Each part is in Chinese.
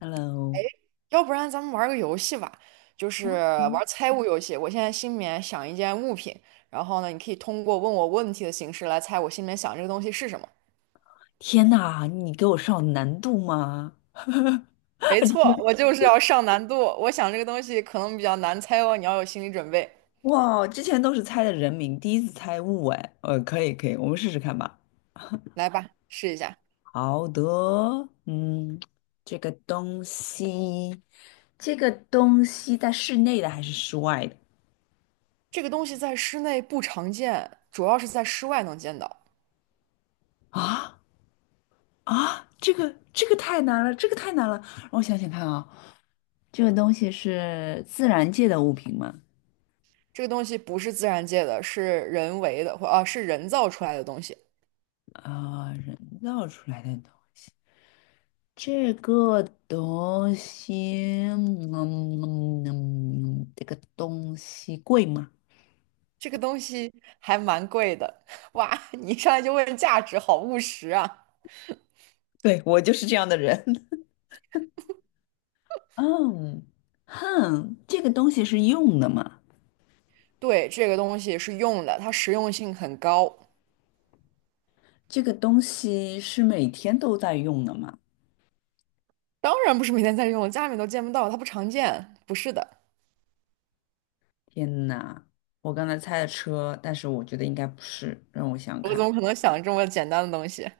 Hello，要不然咱们玩儿个游戏吧，就是玩儿猜物游戏。我现在心里面想一件物品，然后呢，你可以通过问我问题的形式来猜我心里面想这个东西是什么。天呐，你给我上难度吗？没错，我就是要上难度。我想这个东西可能比较难猜哦，你要有心理准备。哇，之前都是猜的人名，第一次猜物哎，可以可以，我们试试看吧。来吧，试一下。好的，嗯，这个东西，这个东西在室内的还是室外的？这个东西在室内不常见，主要是在室外能见到。啊啊，这个太难了，这个太难了，让我想想看啊，这个东西是自然界的物品吗？这个东西不是自然界的，是人为的，或是人造出来的东西。啊、人造出来的东这个东西，这个东西贵吗？这个东西还蛮贵的。哇！你一上来就问价值，好务实啊。对，我就是这样的人。嗯，哼，这个东西是用的吗？对，这个东西是用的，它实用性很高，这个东西是每天都在用的吗？当然不是每天在用，家里面都见不到，它不常见。不是的，天哪，我刚才猜的车，但是我觉得应该不是，让我想想我怎看。么可能想这么简单的东西？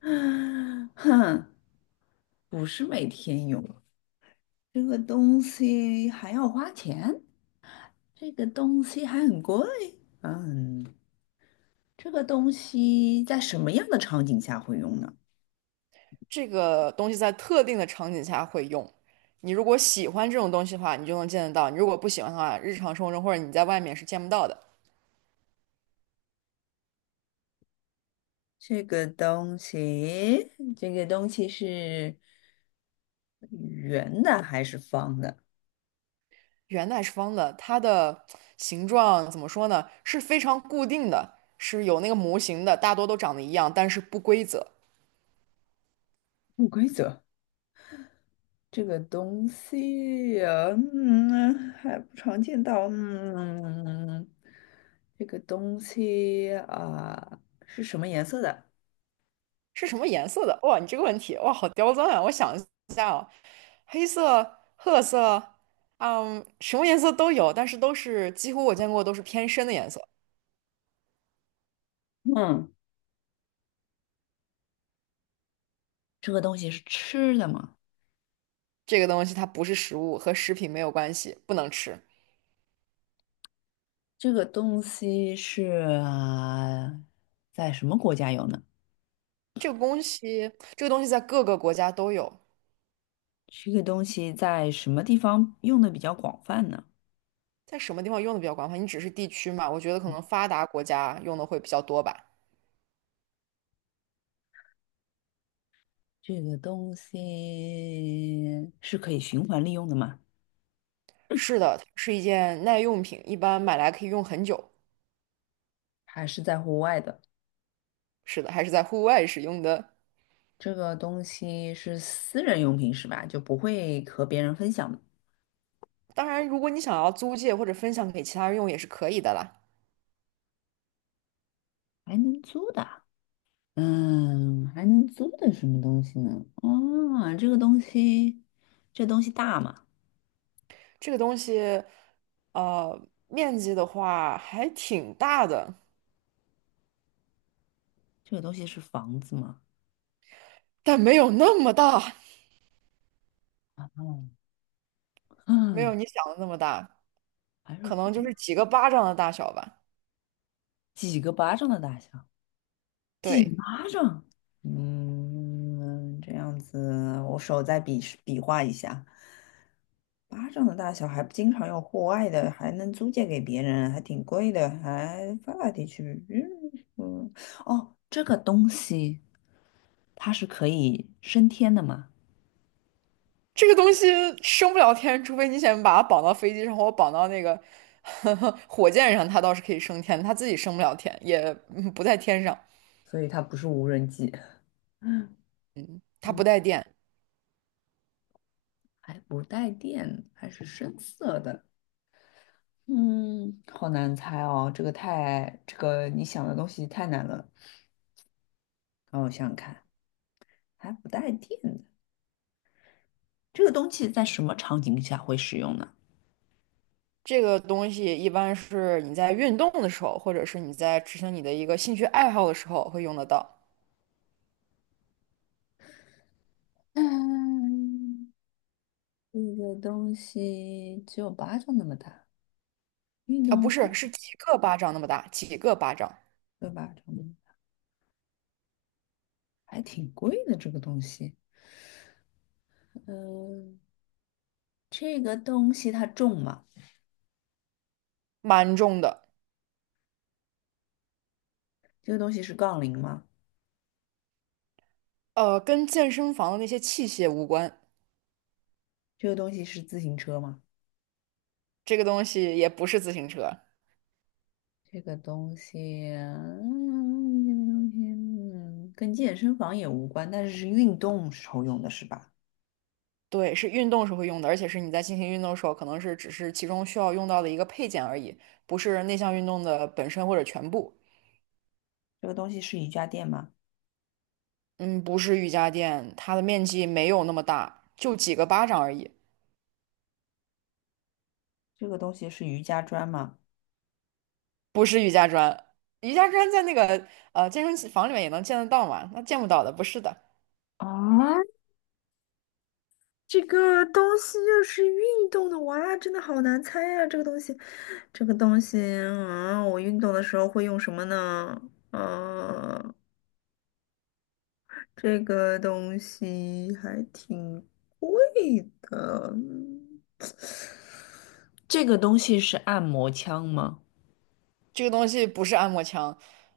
哼，不是每天用，这个东西还要花钱，这个东西还很贵。嗯。这个东西在什么样的场景下会用呢？这个东西在特定的场景下会用。你如果喜欢这种东西的话，你就能见得到；你如果不喜欢的话，日常生活中或者你在外面是见不到的。这个东西，这个东西是圆的还是方的？圆的还是方的，它的形状怎么说呢？是非常固定的，是有那个模型的，大多都长得一样，但是不规则。不规则。这个东西呀，嗯，还不常见到。嗯，这个东西啊，是什么颜色的？是什么颜色的？哇，你这个问题，哇，好刁钻啊！我想一下黑色、褐色，嗯，什么颜色都有，但是都是几乎我见过都是偏深的颜色。嗯，这个东西是吃的吗？这个东西它不是食物，和食品没有关系，不能吃。这个东西啊在什么国家有呢？这个东西在各个国家都有。这个东西在什么地方用的比较广泛呢？在什么地方用的比较广泛？你只是地区嘛，我觉得可能发达国家用的会比较多吧。这个东西是可以循环利用的吗？是的，它是一件耐用品，一般买来可以用很久。还是在户外的？是的，还是在户外使用的。这个东西是私人用品是吧？就不会和别人分享的，当然，如果你想要租借或者分享给其他人用也是可以的啦。还能租的啊，嗯，还能租的什么东西呢？哦，这个东西，这东西大吗？这个东西，呃，面积的话还挺大的，这个东西是房子吗？但没有那么大，哦，没有嗯，你想的那么大，还可能就是是几个巴掌的大小吧。几个巴掌的大小？几对，巴掌？嗯，这样子，我手再比划一下。巴掌的大小还不经常用户外的，还能租借给别人，还挺贵的，还发达地区。嗯，哦，这个东西它是可以升天的嘛？这个东西升不了天，除非你想把它绑到飞机上，或绑到那个 火箭上，它倒是可以升天，它自己升不了天，也不在天上。所以它不是无人机。嗯，它不带电。还不带电，还是深色的。嗯，好难猜哦，这个太，这个你想的东西太难了。让我想想看，还不带电的。这个东西在什么场景下会使用呢？这个东西一般是你在运动的时候，或者是你在执行你的一个兴趣爱好的时候会用得到。嗯，这个东西只有巴掌那么大，运啊，不动是，是几个巴掌那么大，几个巴掌，对吧？还挺贵的这个东西。嗯，这个东西它重吗？蛮重的。这个东西是杠铃吗？呃，跟健身房的那些器械无关，这个东西是自行车吗？这个东西也不是自行车。这个东西，嗯，跟健身房也无关，但是是运动时候用的是吧？对，是运动时候会用的，而且是你在进行运动的时候，可能是只是其中需要用到的一个配件而已，不是那项运动的本身或者全部。这个东西是瑜伽垫吗？嗯，不是瑜伽垫，它的面积没有那么大，就几个巴掌而已。这个东西是瑜伽砖吗？不是瑜伽砖，瑜伽砖在那个健身房里面也能见得到嘛？那见不到的，不是的，啊，这个东西又是运动的，哇，真的好难猜呀、这个东西，这个东西啊，我运动的时候会用什么呢？啊，这个东西还挺贵的。嗯，这个东西是按摩枪吗？这个东西不是按摩枪，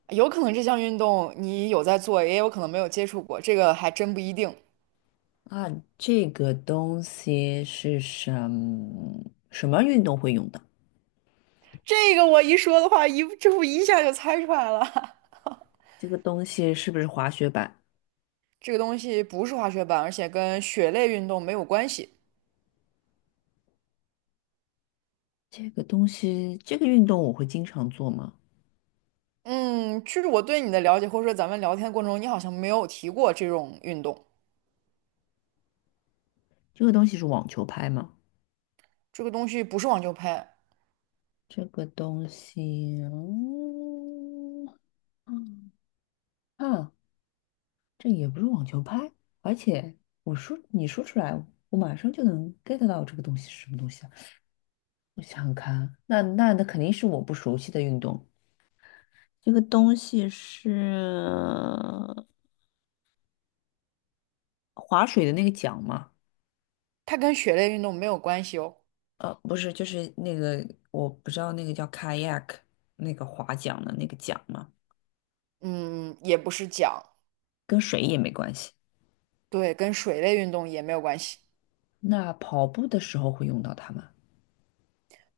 有可能这项运动你有在做，也有可能没有接触过，这个还真不一定。啊，这个东西是什么运动会用的？这个我一说的话，一这不一下就猜出来了。这个东西是不是滑雪板？这个东西不是滑雪板，而且跟雪类运动没有关系。这个东西，这个运动我会经常做吗？嗯，就是我对你的了解，或者说咱们聊天的过程中，你好像没有提过这种运动。这个东西是网球拍吗？这个东西不是网球拍，这个东西，嗯，嗯啊，这也不是网球拍，而且我说你说出来，我马上就能 get 到这个东西是什么东西啊？我想想看啊，那肯定是我不熟悉的运动。这个东西是划水的那个桨吗？它跟雪类运动没有关系哦。不是，就是那个我不知道那个叫 kayak 那个划桨的那个桨吗？嗯，也不是桨，跟水也没关系。对，跟水类运动也没有关系。那跑步的时候会用到它吗？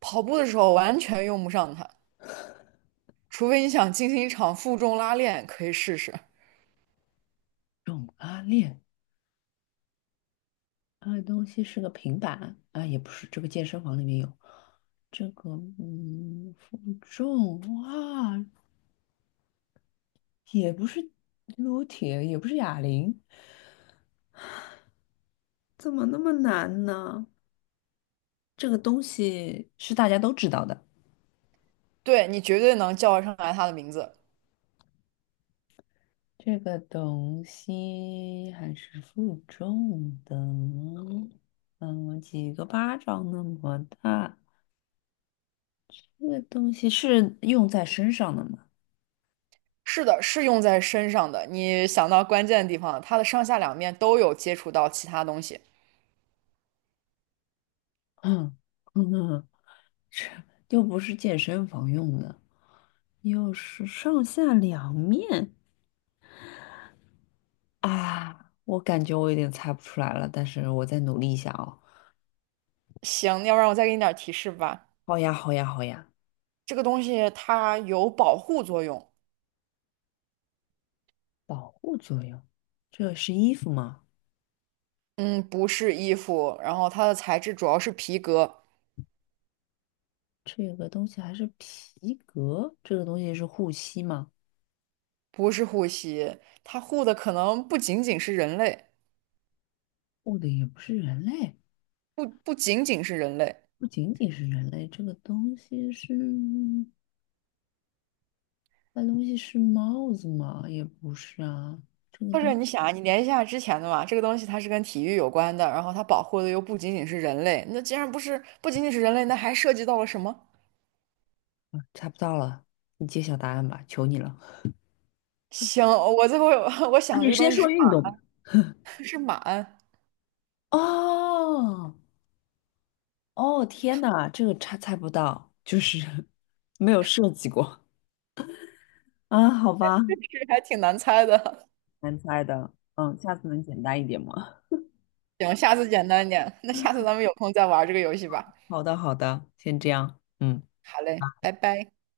跑步的时候完全用不上它，除非你想进行一场负重拉练，可以试试。用拉链。那个东西是个平板啊，也不是，这个健身房里面有这个，嗯，负重哇，也不是撸铁，也不是哑铃，怎么那么难呢？这个东西是大家都知道的，对，你绝对能叫得上来它的名字。这个东西还是负重的，嗯，几个巴掌那么大，这个东西是用在身上的吗？是的，是用在身上的。你想到关键的地方了，它的上下两面都有接触到其他东西。嗯嗯，又不是健身房用的。又是上下两面啊！我感觉我有点猜不出来了，但是我再努力一下哦。行，要不然我再给你点儿提示吧。好呀，好呀，好呀！这个东西它有保护作用。保护作用，这是衣服吗？嗯，不是衣服，然后它的材质主要是皮革，这个东西还是皮革？这个东西是护膝吗？不是护膝，它护的可能不仅仅是人类。护的也不是人类，不仅仅是人类，不仅仅是人类，这个东西是……那东西是帽子吗？也不是啊，或者你想啊，你联系一下之前的嘛，这个东西它是跟体育有关的，然后它保护的又不仅仅是人类，那既然不是不仅仅是人类，那还涉及到了什么？啊猜不到了，你揭晓答案吧，求你了。行，我最后 我啊，想这你个先东西是说运动吧。是马鞍，哦，哦，天呐，这个猜猜不到，就是 没有设计过 啊，好吧，这还挺难猜的。难猜的，嗯，下次能简单一点吗？行，下次简单点，那下次咱们有空再玩这个游戏吧。好的，好的，先这样，嗯。好嘞，拜拜。